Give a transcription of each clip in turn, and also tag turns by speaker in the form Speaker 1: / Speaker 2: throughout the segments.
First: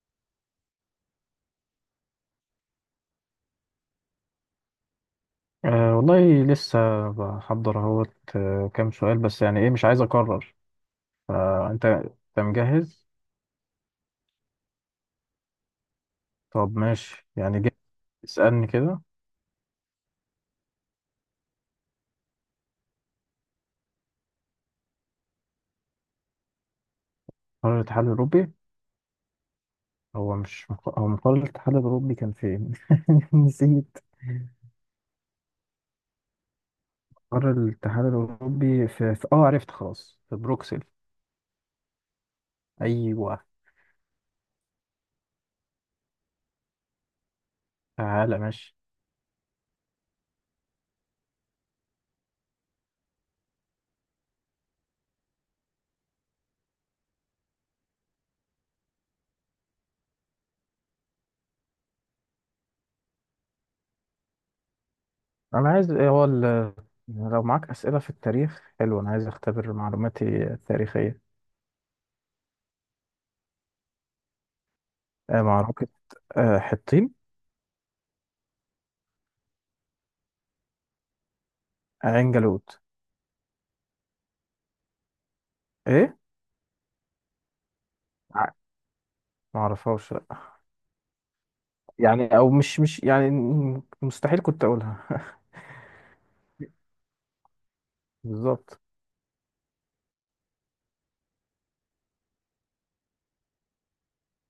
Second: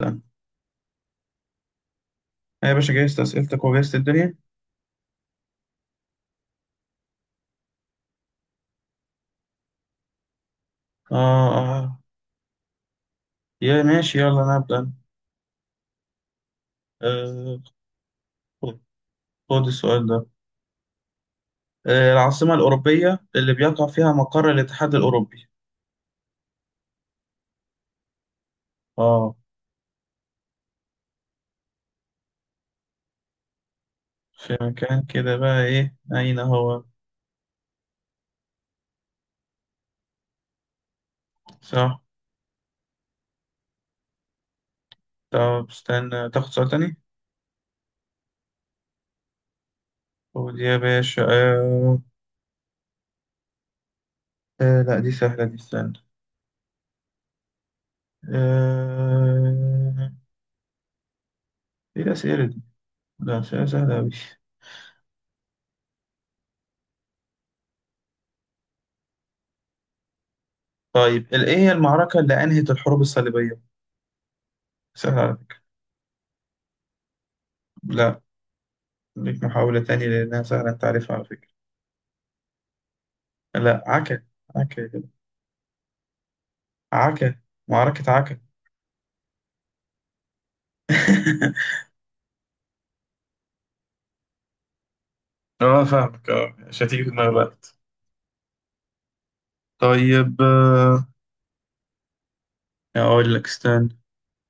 Speaker 1: أبدأ. أنا يا باشا جهزت أسئلتك وجهزت الدنيا.
Speaker 2: أه والله لسه بحضر اهوت، كام سؤال بس، يعني ايه مش عايز اكرر.
Speaker 1: آه،
Speaker 2: فانت
Speaker 1: آه.
Speaker 2: انت مجهز؟
Speaker 1: يا ماشي، يلا أنا أبدأ.
Speaker 2: طب ماشي،
Speaker 1: آه.
Speaker 2: يعني جه، اسألني
Speaker 1: خد،
Speaker 2: كده.
Speaker 1: خد السؤال ده. آه، العاصمة الأوروبية اللي بيقع فيها مقر الاتحاد الأوروبي؟
Speaker 2: قرار الاتحاد الاوروبي.
Speaker 1: آه.
Speaker 2: هو مش مق- هو قرار الاتحاد الاوروبي كان فين؟ نسيت.
Speaker 1: في مكان كده بقى، إيه، أين هو؟
Speaker 2: قرار الاتحاد الاوروبي في عرفت، خلاص، في بروكسل.
Speaker 1: صح.
Speaker 2: ايوه.
Speaker 1: طب استنى تاخد سؤال تاني.
Speaker 2: تعالى، ماشي.
Speaker 1: خد يا باشا. آه. آه، لا دي سهلة دي، استنى. آه. إيه الأسئلة دي؟ لا، أسئلة سهلة أوي.
Speaker 2: انا عايز، لو معاك اسئله في التاريخ حلو، انا عايز اختبر معلوماتي التاريخيه.
Speaker 1: طيب، إيه هي المعركة اللي أنهت الحروب الصليبية؟ سهلة على فكرة.
Speaker 2: معركه، حطين.
Speaker 1: لا. ليك محاولة تانية، لأنها سهلة، أنت عارفها على فكرة.
Speaker 2: عين جالوت.
Speaker 1: لا، عكا. عكا يا جدع.
Speaker 2: ايه؟
Speaker 1: عكا. معركة عكا.
Speaker 2: ع- ما اعرفهاش لأ. يعني، او مش يعني مستحيل كنت اقولها.
Speaker 1: اه، فاهمك، اه، مش هتيجي في دماغي الوقت.
Speaker 2: بالظبط.
Speaker 1: طيب، أقول لك استنى.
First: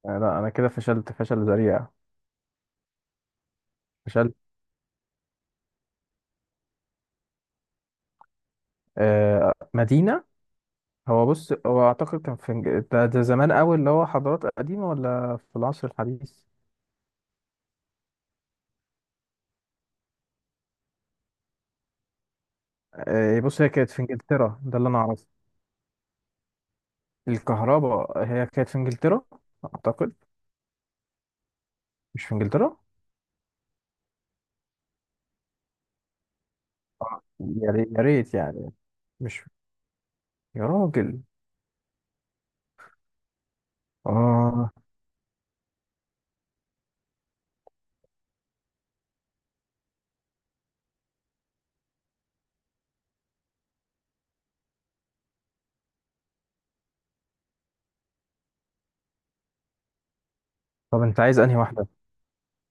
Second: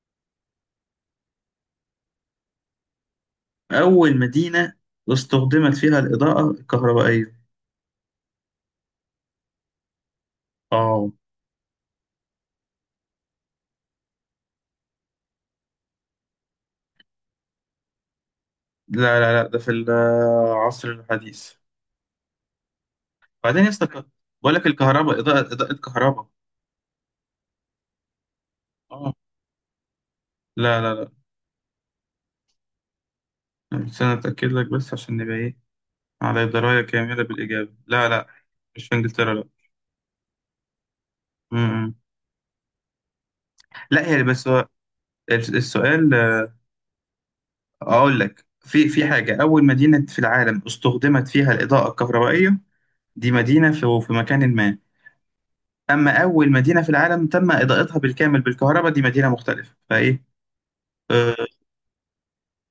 Speaker 2: لا انا كده فشلت فشل ذريع،
Speaker 1: أول
Speaker 2: فشلت.
Speaker 1: مدينة استخدمت فيها الإضاءة الكهربائية؟
Speaker 2: مدينة.
Speaker 1: اه.
Speaker 2: هو بص، هو اعتقد كان في ده زمان قوي، اللي هو حضارات قديمة، ولا في العصر الحديث؟
Speaker 1: لا، لا، لا، ده في العصر الحديث.
Speaker 2: بص،
Speaker 1: بعدين يا
Speaker 2: هي كانت في
Speaker 1: اسطى. بقول
Speaker 2: انجلترا،
Speaker 1: لك
Speaker 2: ده اللي انا
Speaker 1: الكهرباء،
Speaker 2: اعرفه.
Speaker 1: إضاءة، إضاءة كهرباء.
Speaker 2: الكهرباء هي كانت في
Speaker 1: اه.
Speaker 2: انجلترا، اعتقد.
Speaker 1: لا، لا، لا.
Speaker 2: مش في انجلترا؟
Speaker 1: استنى أتأكد لك، بس عشان نبقى إيه، على دراية كاملة
Speaker 2: يا
Speaker 1: بالإجابة.
Speaker 2: ريت يا
Speaker 1: لا، لا.
Speaker 2: ريت يعني.
Speaker 1: مش في إنجلترا.
Speaker 2: مش، يا راجل،
Speaker 1: لا، لا، هي، بس هو
Speaker 2: اه.
Speaker 1: السؤال، اقول لك في حاجه، اول مدينه في العالم استخدمت فيها الاضاءه الكهربائيه، دي مدينه في مكان ما. اما اول مدينه في العالم تم اضاءتها بالكامل بالكهرباء، دي مدينه مختلفه، فايه؟
Speaker 2: طب انت
Speaker 1: أه.
Speaker 2: عايز انهي واحدة؟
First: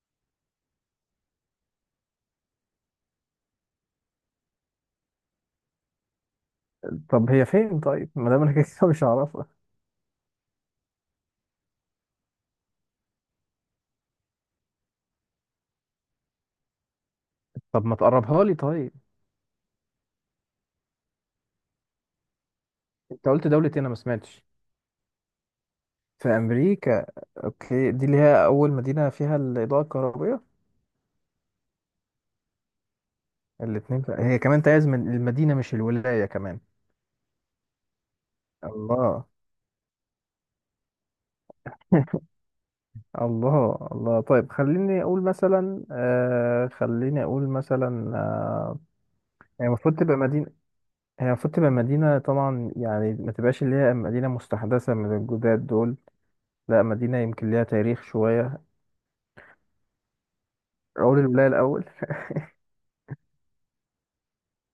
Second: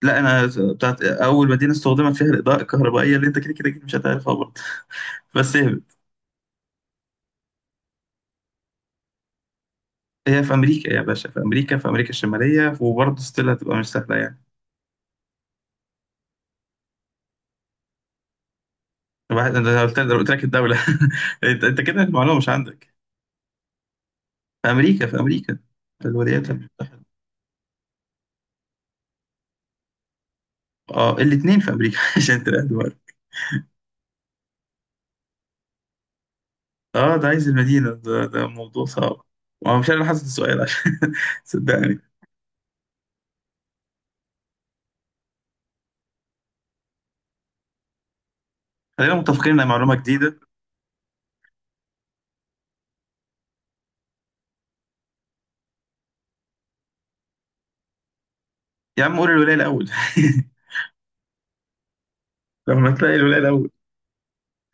Speaker 1: لا، انا، بتاعت اول مدينه استخدمت فيها الاضاءه الكهربائيه، اللي انت كده كده أكيد مش هتعرفها برضه. بس هي،
Speaker 2: طب هي فين؟ طيب، ما دام انا كده كده مش هعرف،
Speaker 1: هي في امريكا يا باشا، في امريكا، في امريكا الشماليه، وبرضه ستيل هتبقى مش سهله يعني.
Speaker 2: طب ما تقربها لي طيب.
Speaker 1: واحد، انا قلت لك الدوله. انت كده المعلومه مش عندك.
Speaker 2: انت قلت دولة ايه؟ انا ما سمعتش.
Speaker 1: في امريكا، في امريكا، في
Speaker 2: في
Speaker 1: الولايات المتحده.
Speaker 2: امريكا. اوكي، دي اللي هي اول مدينة فيها الاضاءة الكهربائية.
Speaker 1: اه، الاثنين في امريكا. عشان تلاقي دول.
Speaker 2: الاتنين في... هي كمان تعز من المدينة مش الولاية كمان.
Speaker 1: اه، ده عايز المدينه، ده موضوع صعب.
Speaker 2: الله.
Speaker 1: وانا مش انا حاسس السؤال، عشان، صدقني.
Speaker 2: الله، الله. طيب خليني اقول مثلا،
Speaker 1: خلينا متفقين انها
Speaker 2: هي
Speaker 1: معلومه
Speaker 2: المفروض تبقى
Speaker 1: جديده.
Speaker 2: مدينة هي المفروض تبقى مدينة طبعا، يعني ما تبقاش اللي هي مدينة مستحدثة من الجداد دول. لا، مدينة يمكن ليها تاريخ شوية.
Speaker 1: يا عم، قول الولايه الاول.
Speaker 2: اقول الولاية الاول.
Speaker 1: لما تلاقي الولايه الاول.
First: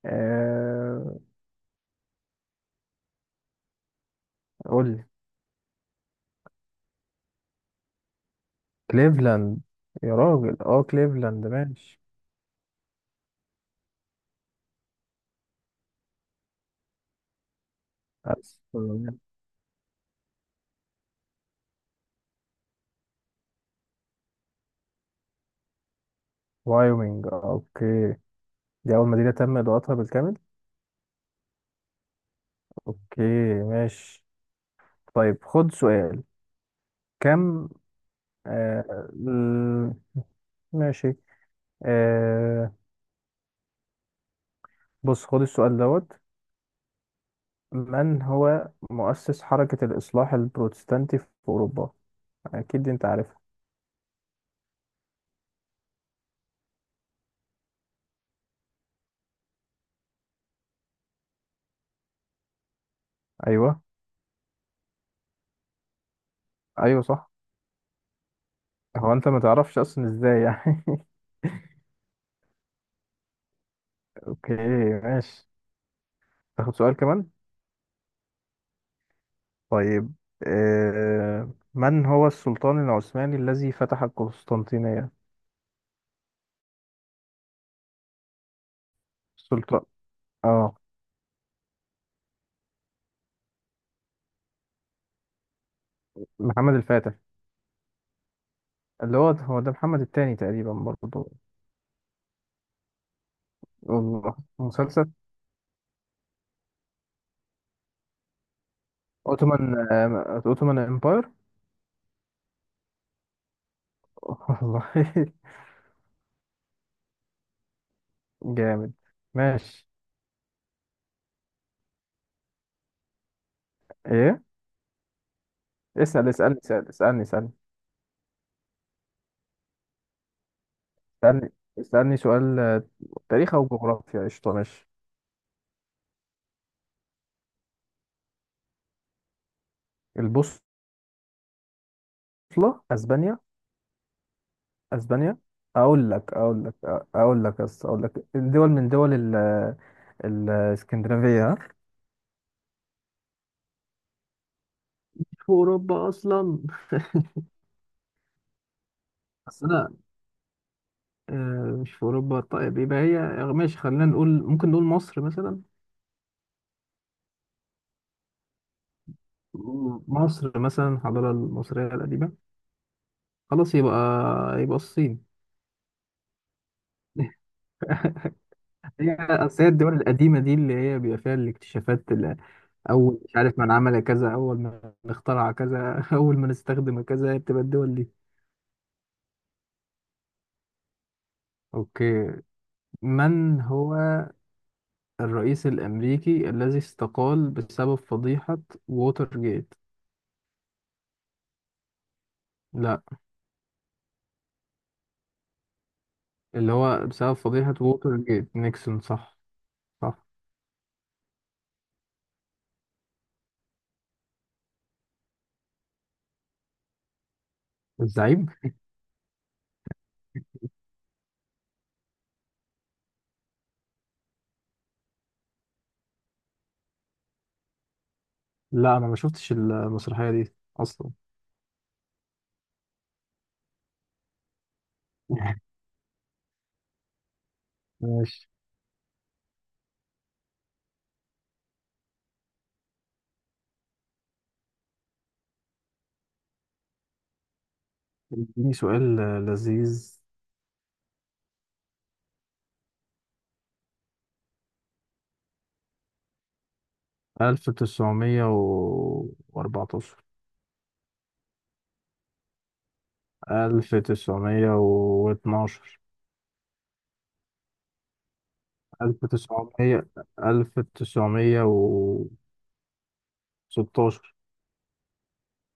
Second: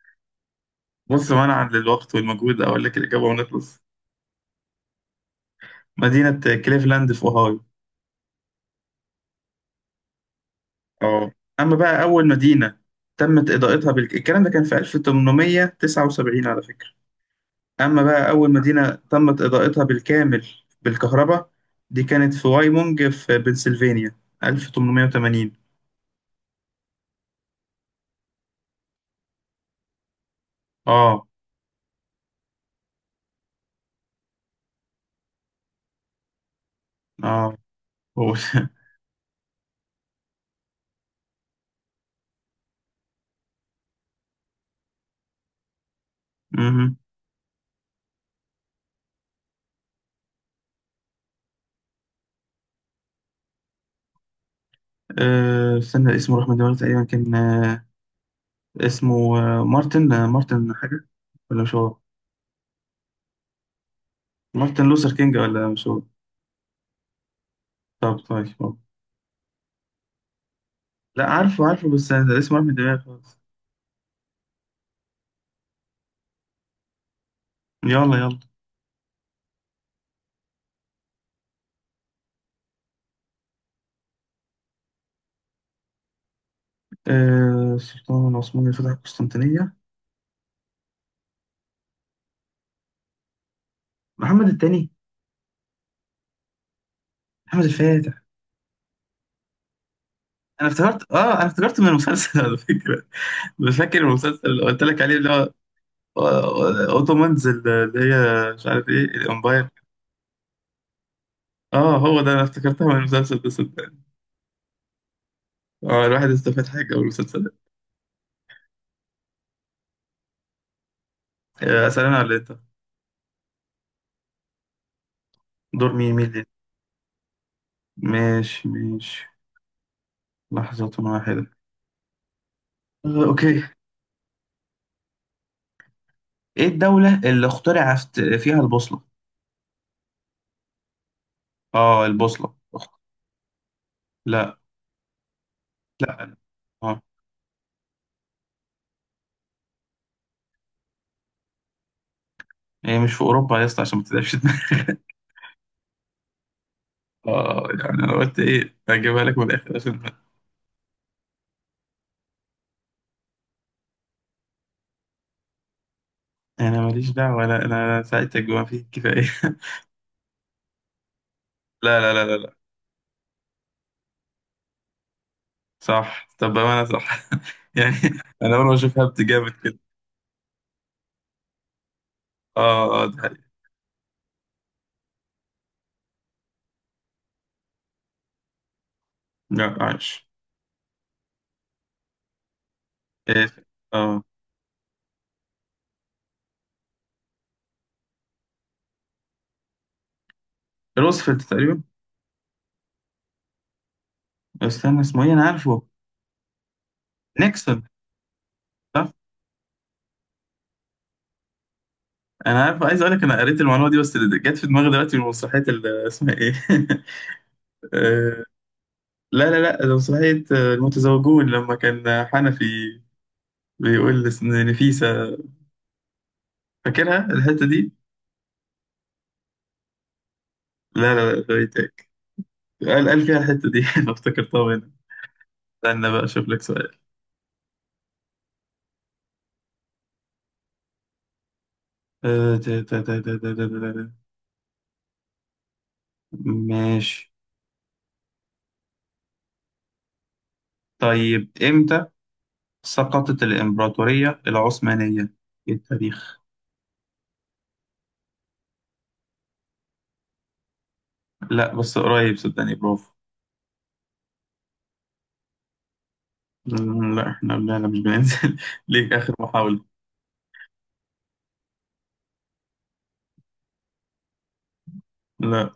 Speaker 2: آه
Speaker 1: بص، منعا للوقت والمجهود، اقول لك الاجابه ونخلص.
Speaker 2: قول لي.
Speaker 1: مدينه كليفلاند في اوهايو.
Speaker 2: كليفلاند. يا راجل، اه،
Speaker 1: اه،
Speaker 2: كليفلاند،
Speaker 1: اما
Speaker 2: ماشي.
Speaker 1: بقى اول مدينه تمت اضاءتها الكلام ده كان في 1879 على فكره. أما بقى أول
Speaker 2: بس
Speaker 1: مدينة تمت إضاءتها بالكامل بالكهرباء، دي كانت في وايمونج في بنسلفانيا، 1880.
Speaker 2: وايومينج، اوكي. دي أول مدينة تم إضاءتها بالكامل.
Speaker 1: آه.
Speaker 2: اوكي، ماشي. طيب، خد سؤال.
Speaker 1: آه
Speaker 2: كم
Speaker 1: قول.
Speaker 2: آه ال- ماشي. آه بص خد السؤال دوت.
Speaker 1: مهم.
Speaker 2: من هو مؤسس حركة الإصلاح البروتستانتي في أوروبا؟ أكيد أنت عارفها.
Speaker 1: آه، استنى، اسمه راح من دماغي تقريبا، كان، اسمه، مارتن حاجة. ولا مش هو؟
Speaker 2: أيوه.
Speaker 1: مارتن لوثر كينج، ولا مش هو؟
Speaker 2: أيوه صح.
Speaker 1: طب، طيب، طب.
Speaker 2: هو أنت ما تعرفش أصلا إزاي يعني؟
Speaker 1: لا، عارفه عارفه، بس أنا اسمه راح من دماغي خالص.
Speaker 2: اوكي، ماشي. تاخد سؤال كمان؟
Speaker 1: يلا، يلا.
Speaker 2: طيب، من هو السلطان العثماني الذي فتح القسطنطينية؟
Speaker 1: آه، السلطان العثماني اللي فتح القسطنطينية؟
Speaker 2: السلطان، اه،
Speaker 1: محمد الثاني.
Speaker 2: محمد الفاتح.
Speaker 1: محمد الفاتح.
Speaker 2: اللي هو هو ده محمد الثاني
Speaker 1: انا
Speaker 2: تقريبا
Speaker 1: افتكرت
Speaker 2: برضه.
Speaker 1: اه انا افتكرت من المسلسل، على فكره. مش فاكر
Speaker 2: والله،
Speaker 1: المسلسل اللي قلت لك
Speaker 2: مسلسل
Speaker 1: عليه، اللي هو آه، اوتومانز، اللي هي مش عارف ايه،
Speaker 2: اوتومان،
Speaker 1: الامباير.
Speaker 2: اوتومان امباير.
Speaker 1: اه، هو ده، انا افتكرتها من المسلسل ده، صدقني.
Speaker 2: والله.
Speaker 1: اه، الواحد استفاد حاجه من المسلسل ده.
Speaker 2: جامد. ماشي.
Speaker 1: آه، اسال انا ولا انت؟
Speaker 2: ايه؟
Speaker 1: دور مين
Speaker 2: اسأل
Speaker 1: اللي،
Speaker 2: اسألني اسأل اسألني اسألني
Speaker 1: ماشي، ماشي، لحظة واحدة.
Speaker 2: اسألني اسألني سؤال.
Speaker 1: آه، اوكي.
Speaker 2: تاريخ او جغرافيا، قشطة، ماشي.
Speaker 1: ايه الدولة اللي اخترع فيها البوصلة؟
Speaker 2: البوصلة.
Speaker 1: اه، البوصلة.
Speaker 2: اسبانيا.
Speaker 1: لا،
Speaker 2: اسبانيا. اقول لك
Speaker 1: لا،
Speaker 2: اقول لك
Speaker 1: اه،
Speaker 2: اقول لك الدول من دول الاسكندنافيه، ها؟
Speaker 1: هي مش في اوروبا يا اسطى، عشان ما تتعبش دماغك.
Speaker 2: في اوروبا اصلا؟
Speaker 1: اه يعني، انا قلت ايه، اجيبها لك من
Speaker 2: بس
Speaker 1: الاخر
Speaker 2: انا،
Speaker 1: عشان
Speaker 2: مش في اوروبا؟ طيب يبقى هي، ماشي. خلينا نقول، ممكن نقول مصر مثلا.
Speaker 1: انا ماليش دعوه، ولا انا ساعدتك بما فيه الكفايه.
Speaker 2: مصر مثلا، الحضاره المصريه
Speaker 1: لا، لا، لا،
Speaker 2: القديمه.
Speaker 1: لا، لا.
Speaker 2: خلاص، يبقى، يبقى الصين.
Speaker 1: صح، طب بامانه، صح. يعني، انا اول ما اشوف
Speaker 2: هي
Speaker 1: هبت جامد
Speaker 2: أصل، هي
Speaker 1: كده.
Speaker 2: الدول القديمه دي اللي هي بيبقى فيها الاكتشافات،
Speaker 1: اه، اه، ده
Speaker 2: اول، مش
Speaker 1: حقيقي.
Speaker 2: عارف من عمل كذا، اول من اخترع كذا، اول من استخدم كذا، بتبقى الدول دي.
Speaker 1: لا، عايش.
Speaker 2: اوكي.
Speaker 1: إيه،
Speaker 2: من هو
Speaker 1: اه.
Speaker 2: الرئيس الأمريكي الذي استقال بسبب فضيحة ووتر جيت؟
Speaker 1: روزفلت تقريبا.
Speaker 2: لا،
Speaker 1: استنى، اسمه ايه، انا عارفه.
Speaker 2: اللي هو بسبب فضيحة
Speaker 1: نيكسون،
Speaker 2: ووتر جيت نيكسون،
Speaker 1: صح.
Speaker 2: صح؟ صح.
Speaker 1: انا عارف، عايز اقول لك، انا قريت المعلومه دي، بس اللي جت في دماغي دلوقتي من مسرحيه، اسمها ايه. آه،
Speaker 2: الزعيم؟
Speaker 1: لا، لا، لا، ده مسرحيه، المتزوجون، لما كان حنفي بيقول لنفيسة. فاكرها الحتة دي؟
Speaker 2: لا أنا ما شفتش المسرحية دي أصلا.
Speaker 1: لا، لا، لا، فايتك. قال فيها الحتة دي. أنا افتكرتها هنا. استنى بقى أشوف لك سؤال.
Speaker 2: ماشي.
Speaker 1: تا- تا- تا- تا- تا- تا- تا- تا. ماشي.
Speaker 2: اديني سؤال لذيذ.
Speaker 1: طيب، إمتى سقطت الإمبراطورية العثمانية في التاريخ؟
Speaker 2: 1914.
Speaker 1: لا، بس قريب، صدقني، برافو.
Speaker 2: 1912.
Speaker 1: لا، احنا، لا، لا، مش بننزل. ليك آخر محاولة.
Speaker 2: 1900. 1916.
Speaker 1: لا.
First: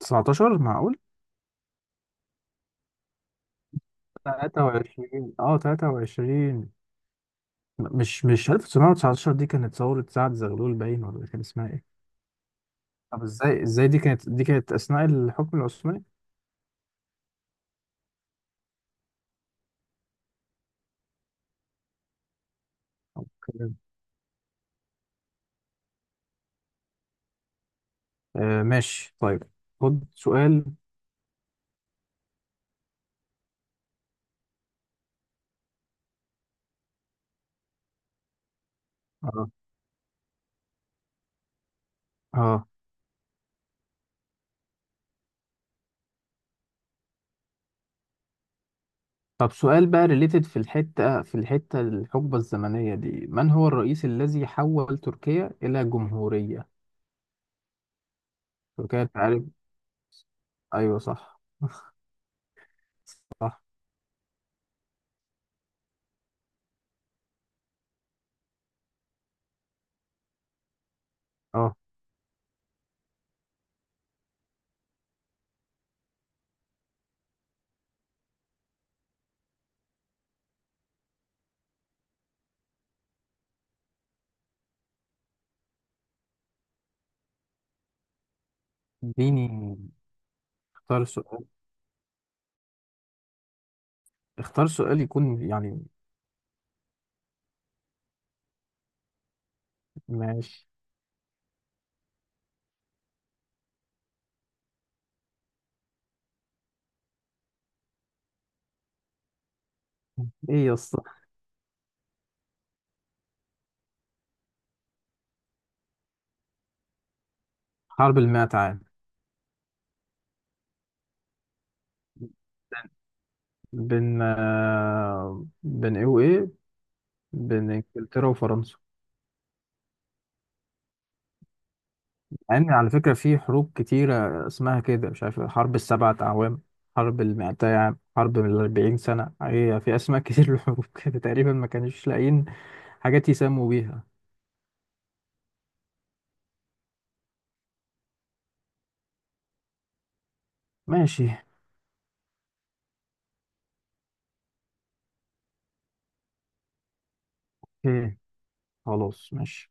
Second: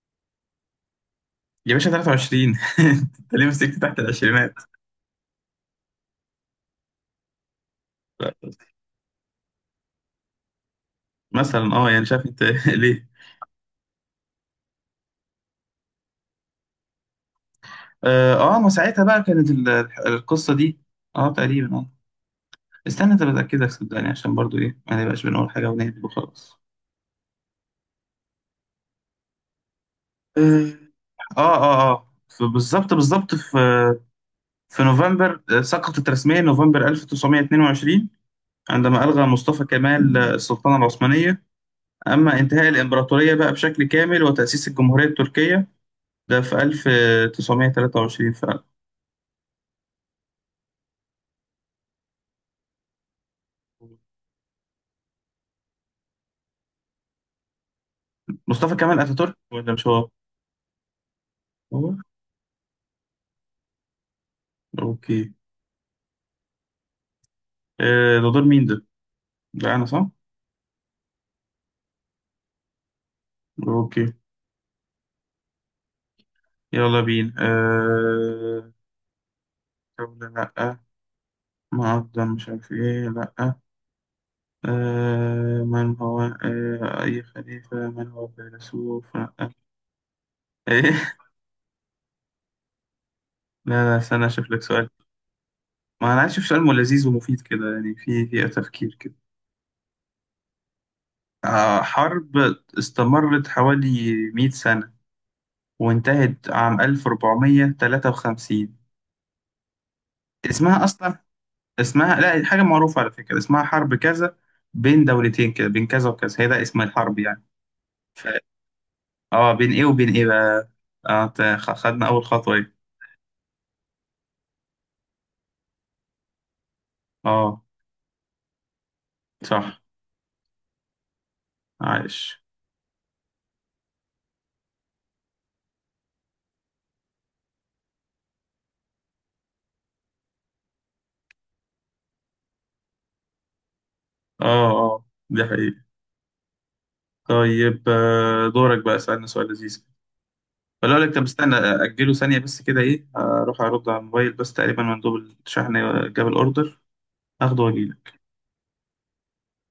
Speaker 2: 19، معقول؟
Speaker 1: يا باشا، 23. انت ليه مسكت تحت العشرينات؟
Speaker 2: 23، اه، 23. مش
Speaker 1: لا،
Speaker 2: مش 1919 دي كانت ثورة سعد زغلول باين، ولا كان اسمها
Speaker 1: مثلا،
Speaker 2: ايه؟
Speaker 1: يعني شايف انت، ليه؟
Speaker 2: طب ازاي، دي كانت أثناء الحكم العثماني؟
Speaker 1: اه. آه، ما ساعتها بقى كانت القصه دي. اه، تقريبا، استنى، طب اتاكدك،
Speaker 2: أوكي.
Speaker 1: صدقني عشان برضو، ايه، ما نبقاش بنقول حاجه ونهبد وخلاص.
Speaker 2: آه، ماشي. طيب، خد سؤال.
Speaker 1: اه، اه، اه، بالظبط بالظبط في نوفمبر، سقطت رسميا نوفمبر 1922، عندما ألغى
Speaker 2: اه،
Speaker 1: مصطفى كمال السلطنة العثمانية. أما
Speaker 2: اه.
Speaker 1: انتهاء الإمبراطورية بقى بشكل كامل وتأسيس الجمهورية التركية، ده في 1923 فعلا.
Speaker 2: طب سؤال بقى ريليتد في الحتة، الحقبة الزمنية دي، من هو الرئيس الذي حول تركيا إلى جمهورية؟
Speaker 1: مصطفى كمال
Speaker 2: تركيا أنت
Speaker 1: أتاتورك،
Speaker 2: عارف.
Speaker 1: ولا مش هو؟
Speaker 2: أيوه صح.
Speaker 1: هو؟
Speaker 2: صح.
Speaker 1: أوكي. آه، ده دور مين ده؟ لا، أنا، صح؟
Speaker 2: اه،
Speaker 1: أوكي. يلا بينا دولة، لأ. معظم مش عارف إيه، لأ، أه... آه، أي خليفة، من هو فيلسوف لأ،
Speaker 2: اديني. اختار
Speaker 1: إيه.
Speaker 2: سؤال.
Speaker 1: لا، لا، استنى أشوف لك
Speaker 2: اختار
Speaker 1: سؤال.
Speaker 2: سؤال يكون يعني.
Speaker 1: ما أنا عايز أشوف سؤال لذيذ ومفيد كده، يعني في تفكير كده.
Speaker 2: ماشي.
Speaker 1: آه، حرب استمرت حوالي 100 سنة، وانتهت عام 1453.
Speaker 2: ايه يا
Speaker 1: اسمها
Speaker 2: اسطى؟
Speaker 1: أصلا، اسمها لا حاجة معروفة على فكرة، اسمها حرب كذا، بين دولتين كده، بين كذا وكذا، هي ده اسم الحرب يعني.
Speaker 2: حرب
Speaker 1: ف...
Speaker 2: المئة عام.
Speaker 1: اه، بين ايه وبين ايه بقى. اه، خدنا أول خطوة، ايه.
Speaker 2: بين، بين ايه وايه؟
Speaker 1: اه.
Speaker 2: بين انجلترا وفرنسا.
Speaker 1: صح. عايش.
Speaker 2: يعني على فكرة في حروب كتيرة اسمها كده، مش عارف، حرب السبعة أعوام، حرب المائتي عام، حرب من الأربعين سنة، هي في أسماء كتير للحروب، كده تقريبا ما كانوش لاقيين حاجات يسموا بيها.
Speaker 1: اه، اه، دي حقيقة. طيب، آه، دورك بقى، اسألنا سؤال لذيذ. ولا أقول لك، طب
Speaker 2: ماشي.
Speaker 1: استنى أجله ثانية بس كده، إيه، أروح أرد على الموبايل، بس تقريبا مندوب الشحن جاب الأوردر، أخده وأجيلك.
Speaker 2: اوكي، خلاص، ماشي.